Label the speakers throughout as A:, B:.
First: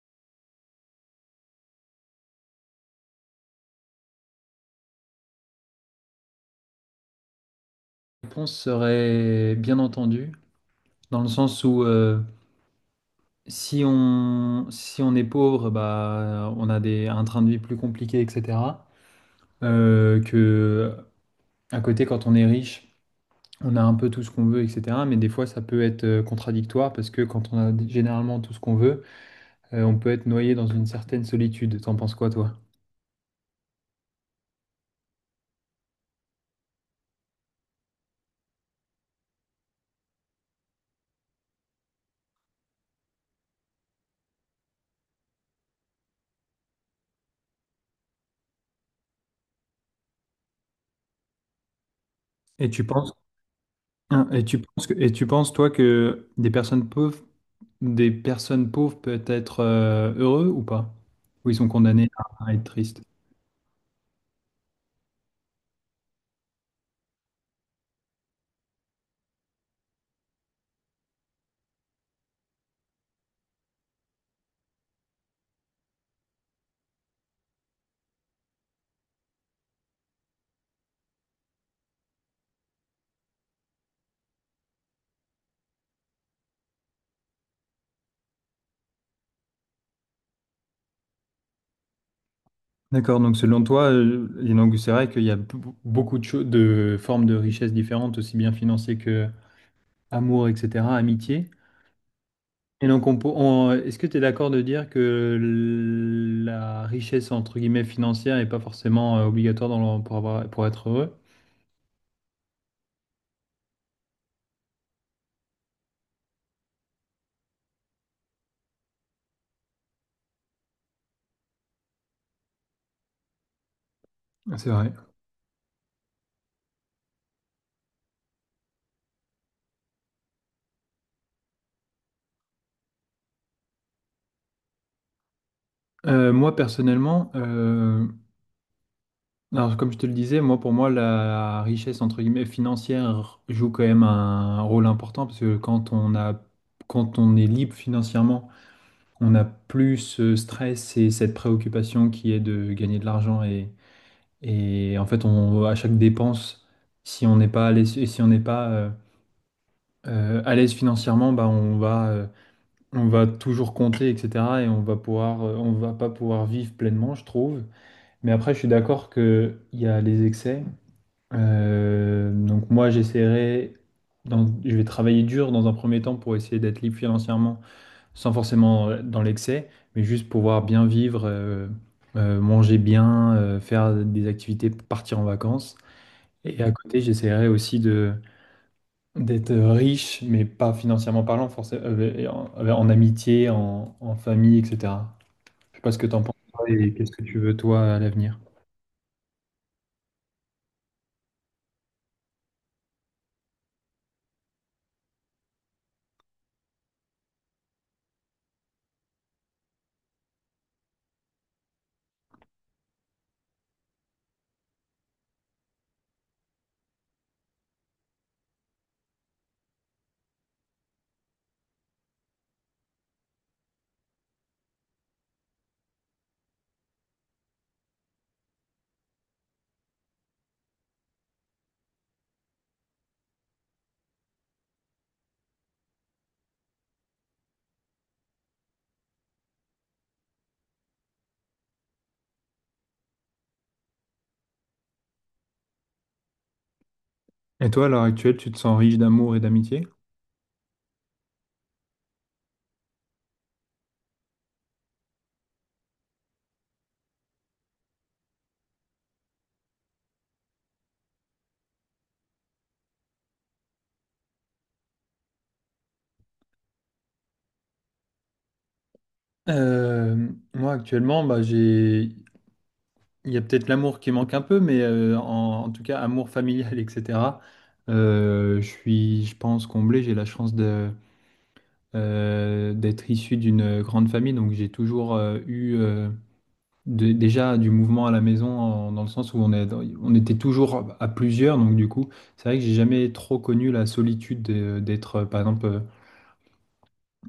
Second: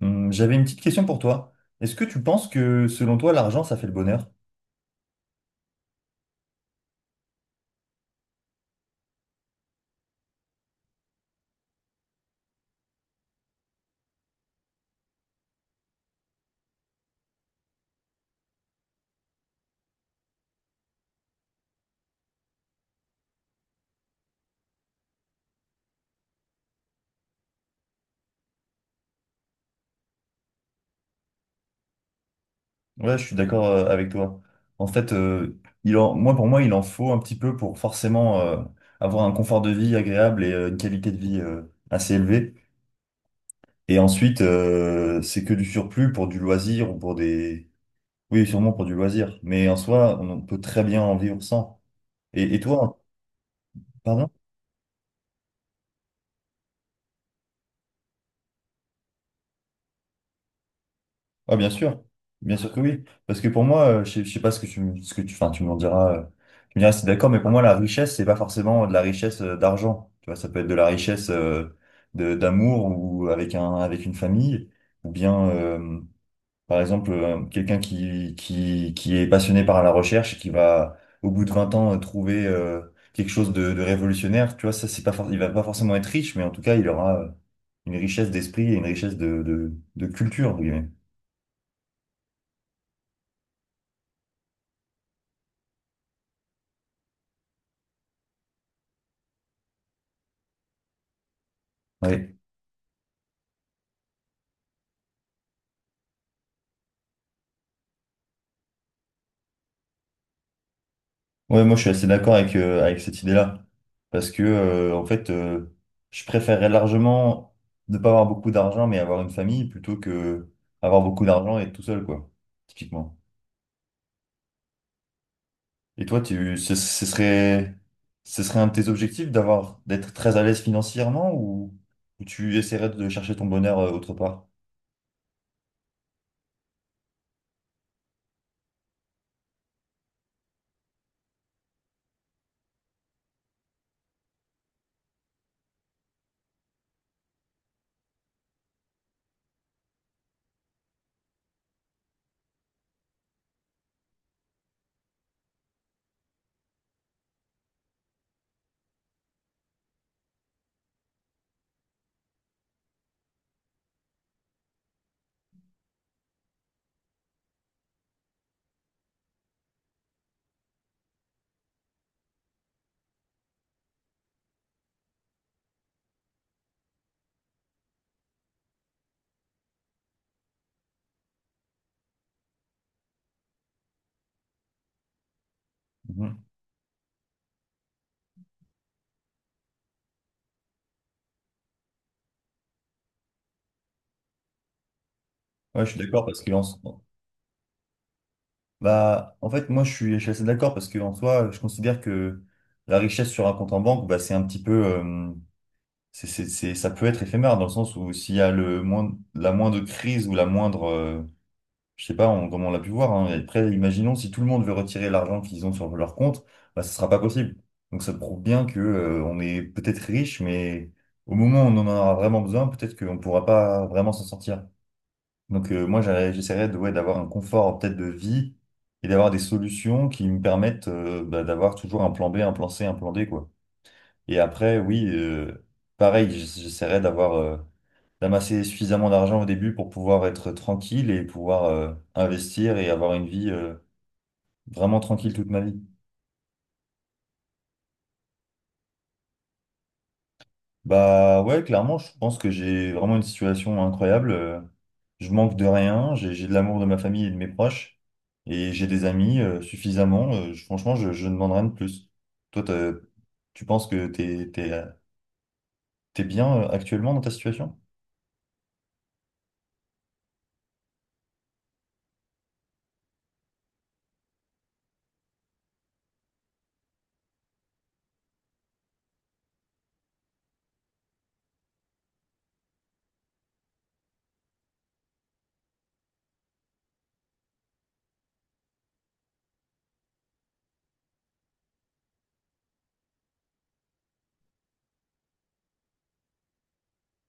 A: J'avais une petite question pour toi. Est-ce que tu penses que selon toi, l'argent, ça fait le bonheur?
B: Réponse serait bien entendu, dans le sens où si on est pauvre, bah, on a un train de vie plus compliqué, etc. Que à côté, quand on est riche, on a un peu tout ce qu'on veut, etc. Mais des fois, ça peut être contradictoire parce que quand on a généralement tout ce qu'on veut, on peut être noyé dans une certaine solitude. T'en penses quoi, toi?
A: Ouais, je suis d'accord avec toi. En fait, moi, pour moi, il en faut un petit peu pour forcément avoir un confort de vie agréable et une qualité de vie assez élevée. Et ensuite, c'est que du surplus pour du loisir ou pour des. Oui, sûrement pour du loisir. Mais en soi, on peut très bien en vivre sans. Et
B: Et tu
A: toi,
B: penses, hein,
A: pardon?
B: et tu penses que- et tu penses, toi, que des personnes pauvres peuvent être heureux ou pas? Ou ils
A: Ah,
B: sont condamnés à
A: bien
B: être
A: sûr que
B: tristes?
A: oui. Parce que pour moi, je sais pas ce que ce que tu, enfin, tu m'en diras, tu me diras si t'es d'accord, mais pour moi, la richesse, c'est pas forcément de la richesse d'argent. Tu vois, ça peut être de la richesse d'amour ou avec une famille, ou bien, par exemple, quelqu'un qui est passionné par la recherche, et qui va, au bout de 20 ans, trouver quelque chose de révolutionnaire. Tu vois, ça, c'est pas, il va pas forcément être riche, mais en tout cas, il aura une richesse d'esprit et une richesse de culture, entre guillemets.
B: D'accord, donc selon toi, et donc c'est vrai qu'il y a beaucoup de formes de richesse différentes, aussi bien financières que amour, etc., amitié.
A: Oui.
B: Et donc, est-ce que tu es d'accord de dire que la richesse, entre guillemets, financière n'est pas forcément obligatoire dans pour avoir, pour être heureux?
A: Ouais, moi je suis assez d'accord avec cette idée-là. Parce que, en fait, je préférerais largement ne pas avoir beaucoup d'argent, mais avoir une famille, plutôt que avoir beaucoup d'argent et être tout seul, quoi, typiquement.
B: C'est vrai.
A: Et toi, tu, ce, ce serait un de tes objectifs d'avoir, d'être très à l'aise financièrement ou tu essaierais de chercher ton bonheur autre part?
B: Moi, personnellement, alors, comme je te le disais, moi, pour moi, la richesse, entre guillemets, financière joue quand même un rôle important parce que quand on est libre financièrement, on n'a plus ce stress et cette préoccupation qui est de gagner de l'argent et en fait, on, à chaque dépense, si on n'est pas à l'aise, et si on n'est pas à l'aise financièrement, bah, on va toujours compter, etc. et on va pouvoir, on va pas pouvoir vivre pleinement, je trouve. Mais après, je suis d'accord qu'il y a les excès. Donc moi, j'essaierai, je vais travailler dur dans un premier temps pour essayer d'être libre financièrement, sans forcément dans l'excès, mais juste pouvoir bien vivre, manger bien, faire des activités, partir en vacances.
A: Mhm.
B: Et à côté, j'essaierai aussi de d'être riche, mais pas financièrement parlant, forcément, en amitié, en famille, etc. Je sais
A: Ouais, je
B: pas
A: suis
B: ce que t'en
A: d'accord
B: penses
A: parce que
B: toi, et qu'est-ce que tu veux toi à l'avenir.
A: bah, en fait, moi, je suis assez d'accord parce que en soi, je considère que la richesse sur un compte en banque, bah, c'est un petit peu, ça peut être éphémère dans le sens où s'il y a le moindre, la moindre crise ou la moindre, je sais pas, comme on l'a pu voir, hein, et après, imaginons si tout le monde veut retirer l'argent qu'ils ont sur leur compte, bah, ce sera pas possible. Donc ça prouve bien que, on est peut-être riche, mais au moment où on en aura vraiment besoin, peut-être qu'on pourra pas vraiment s'en sortir. Donc moi, j'essaierais de, ouais, d'avoir un confort peut-être de vie et d'avoir des solutions qui me permettent, bah, d'avoir toujours un plan B, un plan C, un plan D, quoi. Et après, oui, pareil, j'essaierai d'avoir, d'amasser suffisamment d'argent au début pour pouvoir être tranquille et pouvoir, investir et avoir une vie, vraiment tranquille toute ma vie.
B: Et toi, à l'heure actuelle, tu te sens riche d'amour et d'amitié?
A: Bah ouais, clairement, je pense que j'ai vraiment une situation incroyable. Je manque de rien, j'ai de l'amour de ma famille et de mes proches, et j'ai des amis suffisamment. Franchement, je ne demande rien de plus. Toi, tu penses que t'es bien actuellement dans ta situation?
B: Euh, Moi actuellement, bah, j'ai... il y a peut-être l'amour qui manque un peu, mais en tout cas, amour familial, etc. Je suis, je pense, comblé. J'ai la chance de, d'être issu d'une grande famille, donc j'ai toujours eu déjà du mouvement à la maison, dans le sens où on était toujours à plusieurs, donc du coup, c'est vrai que j'ai jamais trop connu la solitude d'être, par exemple. euh,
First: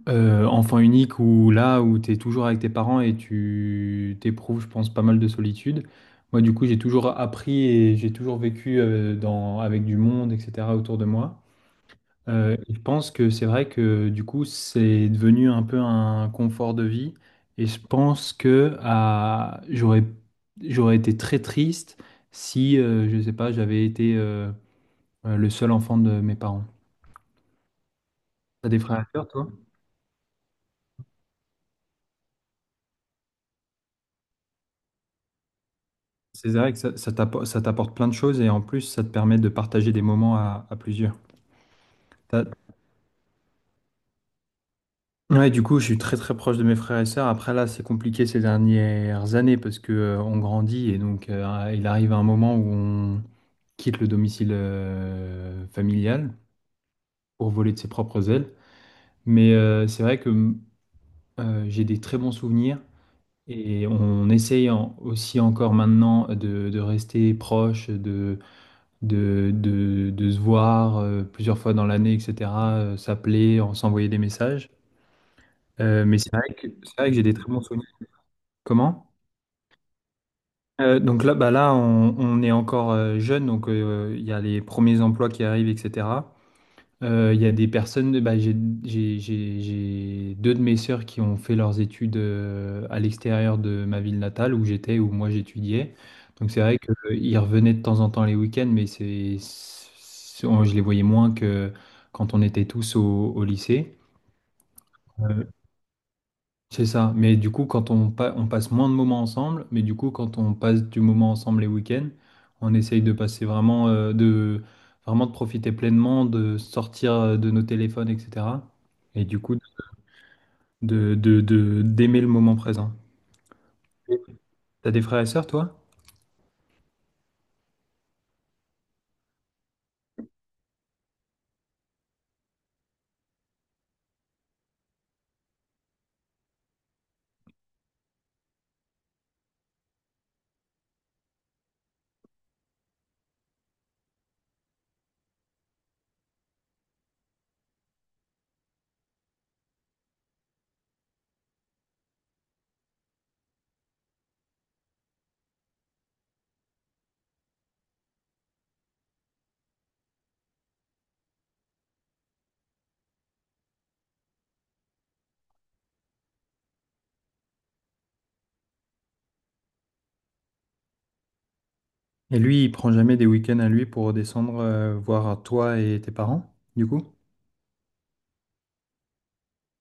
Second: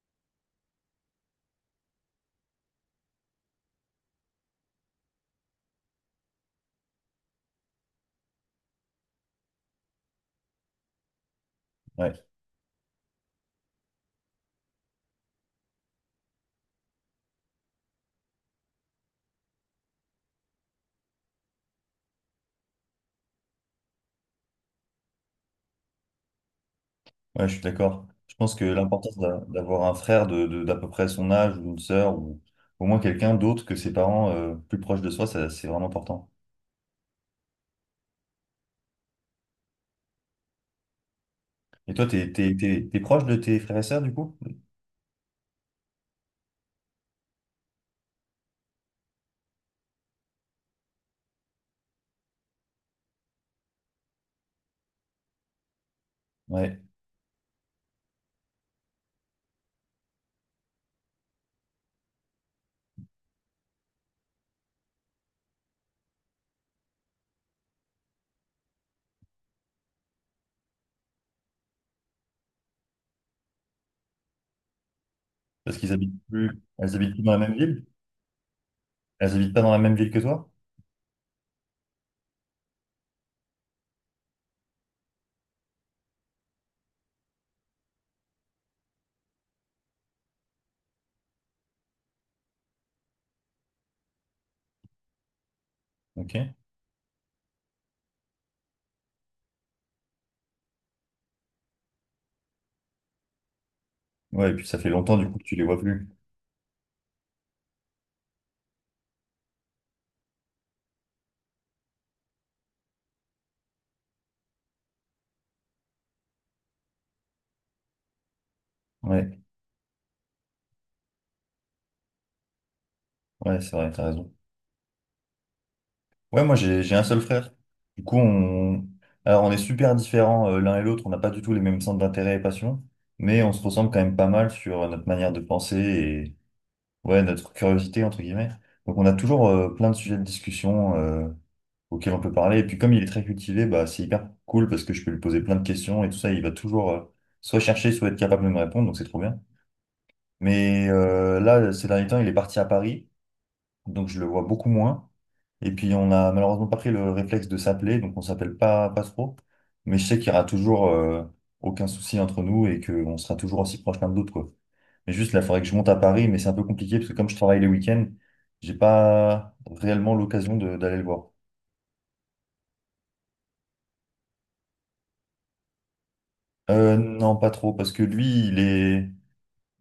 B: Euh, Enfant unique ou là où tu es toujours avec tes parents et tu t'éprouves, je pense, pas mal de solitude. Moi, du coup, j'ai toujours appris et j'ai toujours vécu avec du monde, etc., autour de moi.
A: Ouais.
B: Et je pense que c'est vrai que du coup, c'est devenu un peu un confort de vie. Et je pense que j'aurais été très triste si, je sais pas, j'avais été le seul enfant de mes parents.
A: Ouais, je suis d'accord. Je pense que
B: T'as des frères et
A: l'importance
B: sœurs, toi?
A: d'avoir un frère d'à peu près son âge ou une sœur ou au moins quelqu'un d'autre que ses parents plus proche de soi, ça, c'est vraiment important.
B: C'est vrai que ça, ça t'apporte plein de choses et en plus, ça te permet de partager des moments à plusieurs.
A: Et toi,
B: T'as-
A: t'es proche de tes frères et sœurs du coup?
B: Ouais, du coup, je suis très très proche de mes frères et sœurs. Après, là, c'est compliqué ces dernières années parce que on grandit et donc il arrive un moment où on quitte le domicile familial
A: Ouais,
B: pour voler de ses propres ailes. Mais c'est vrai que j'ai des très bons souvenirs et on essaye aussi encore maintenant de rester proche, de se voir plusieurs fois dans l'année, etc., s'appeler, en s'envoyer des messages.
A: parce qu'ils habitent
B: Mais
A: plus,
B: c'est
A: elles
B: vrai
A: habitent
B: que
A: plus
B: j'ai
A: dans
B: des
A: la
B: très
A: même
B: bons
A: ville?
B: souvenirs. Comment?
A: Elles habitent pas dans la même ville que toi?
B: Donc là, bah là on est encore jeune, donc il y a les premiers emplois qui arrivent, etc. Il y a des personnes, bah, j'ai deux de mes sœurs qui ont fait leurs études à l'extérieur de ma ville natale où j'étais, où moi j'étudiais. Donc
A: Ok.
B: c'est vrai qu'ils revenaient de temps en temps les week-ends, mais je les voyais moins que quand on était tous au lycée.
A: Ouais, et puis ça fait longtemps du coup que
B: Euh,
A: tu les vois plus.
B: c'est ça. Mais du coup, on passe moins de moments ensemble, mais du coup, quand on passe du moment ensemble les week-ends, on essaye de passer vraiment, vraiment de profiter pleinement, de sortir de nos téléphones, etc. Et du
A: Ouais,
B: coup, d'aimer le moment présent.
A: ouais, c'est vrai, t'as raison.
B: T'as des frères et sœurs, toi?
A: Ouais, moi j'ai un seul frère. Du coup, alors on est super différents l'un et l'autre, on n'a pas du tout les mêmes centres d'intérêt et passions, mais on se ressemble quand même pas mal sur notre manière de penser et ouais, notre curiosité, entre guillemets. Donc on a toujours plein de sujets de discussion auxquels on peut parler. Et puis comme il est très cultivé, bah, c'est hyper cool parce que je peux lui poser plein de questions et tout ça, il va toujours soit chercher, soit être capable de me répondre, donc c'est trop bien. Mais là, ces derniers temps, il est parti à Paris donc je le vois beaucoup moins. Et puis on a malheureusement pas pris le réflexe de s'appeler, donc on s'appelle pas, pas trop. Mais je sais qu'il y aura toujours aucun souci entre nous et qu'on sera toujours aussi proches l'un de l'autre, quoi. Mais juste là, il faudrait que je monte à Paris, mais c'est un peu compliqué parce que comme je travaille les week-ends, j'ai pas réellement l'occasion d'aller le voir.
B: Et lui, il prend jamais des week-ends à lui pour redescendre voir toi et tes parents, du coup?
A: Non, pas trop, parce que lui, il est.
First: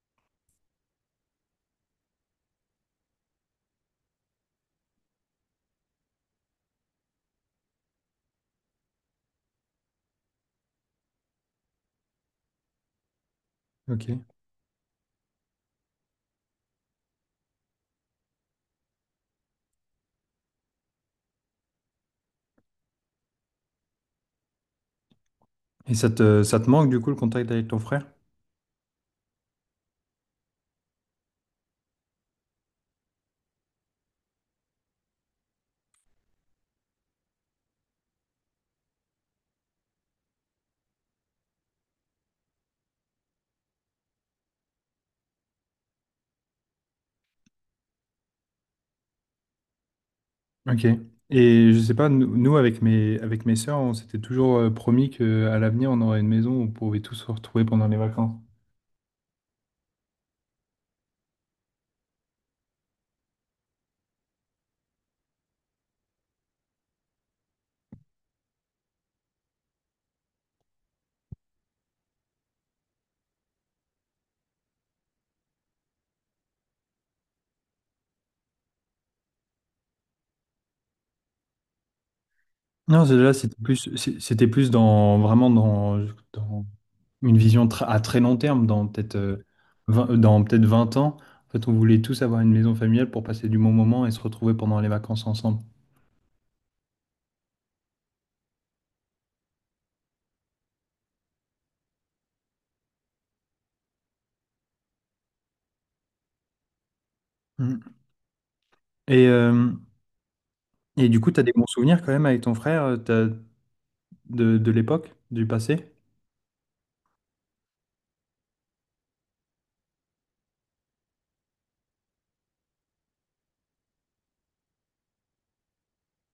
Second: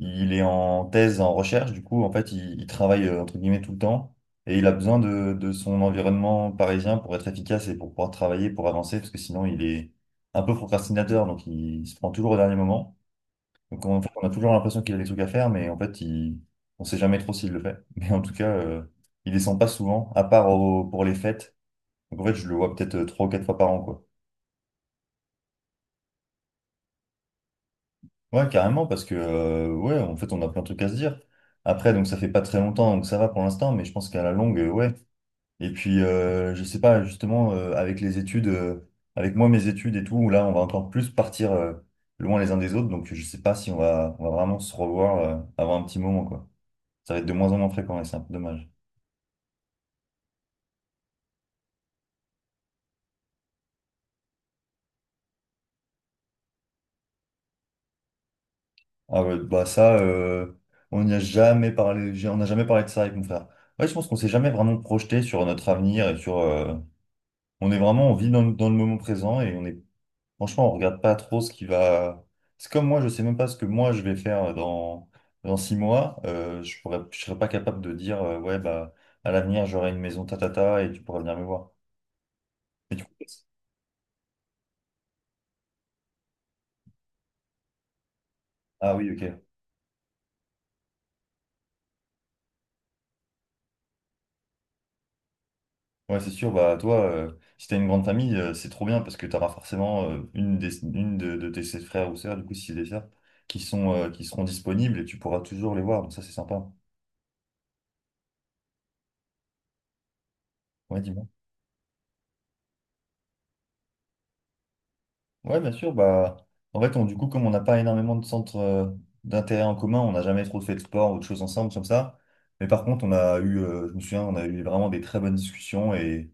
A: Il est en thèse, en recherche, du coup, en fait, il travaille entre guillemets tout le temps et il a besoin de son environnement parisien pour être efficace et pour pouvoir travailler, pour avancer, parce que sinon, il est un peu procrastinateur, donc se prend toujours au dernier moment. Donc, en fait,
B: Ok.
A: on a toujours l'impression qu'il a des trucs à faire, mais en fait, on sait jamais trop s'il le fait. Mais en tout cas, il descend pas souvent, à part pour les fêtes. Donc, en fait, je le vois peut-être trois ou quatre fois par an, quoi.
B: Et ça te manque, du coup, le contact avec ton frère?
A: Ouais, carrément, parce que, ouais, en fait, on a plein de trucs à se dire. Après, donc, ça fait pas très longtemps, donc ça va pour l'instant, mais je pense qu'à la longue, ouais. Et puis, je sais pas, justement, avec les études, avec moi, mes études et tout, là, on va encore plus partir, loin les uns des autres, donc je sais pas si on va vraiment se revoir, avant un petit moment, quoi. Ça va être de moins en moins fréquent et c'est un peu dommage.
B: Ok. Et je sais pas, avec avec mes sœurs, on s'était toujours promis qu'à l'avenir, on aurait une maison où on pouvait tous se retrouver pendant les vacances.
A: Ah ouais, bah ça, on n'y a jamais parlé, on n'a jamais parlé de ça avec mon frère. Ouais, je pense qu'on s'est jamais vraiment projeté sur notre avenir et sur, on est vraiment, on vit dans le moment présent et on est, franchement, on regarde pas trop ce qui va. C'est comme moi, je sais même pas ce que moi je vais faire dans, 6 mois. Je serais pas capable de dire, ouais, bah, à l'avenir, j'aurai une maison tatata et tu pourras venir me voir. Mais du
B: Non,
A: coup,
B: là, c'était plus dans une vision à très long terme, dans
A: ah oui,
B: peut-être
A: ok.
B: 20, dans peut-être 20 ans. En fait, on voulait tous avoir une maison familiale pour passer du bon moment et se retrouver pendant les vacances ensemble.
A: Ouais, c'est sûr, bah, toi, si t'as une grande famille, c'est trop bien parce que t'auras forcément une de tes sept frères ou sœurs, du coup, si c'est des sœurs, qui sont, qui seront disponibles et tu pourras toujours les voir. Donc, ça, c'est sympa.
B: Mm. Et, euh,
A: Ouais,
B: et
A: dis
B: du coup, tu as des bons souvenirs quand même avec ton frère de l'époque, du
A: Ouais, bien sûr.
B: passé?
A: Bah, en fait, du coup, comme on n'a pas énormément de centres d'intérêt en commun, on n'a jamais trop fait de sport ou de choses ensemble comme ça. Mais par contre, on a eu, je me souviens, on a eu vraiment des très bonnes discussions et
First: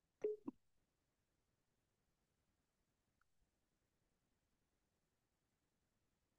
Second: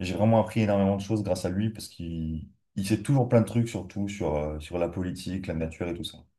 A: j'ai vraiment appris énormément de choses grâce à lui parce qu'il sait toujours plein de trucs, surtout sur, sur la politique, la nature et tout ça.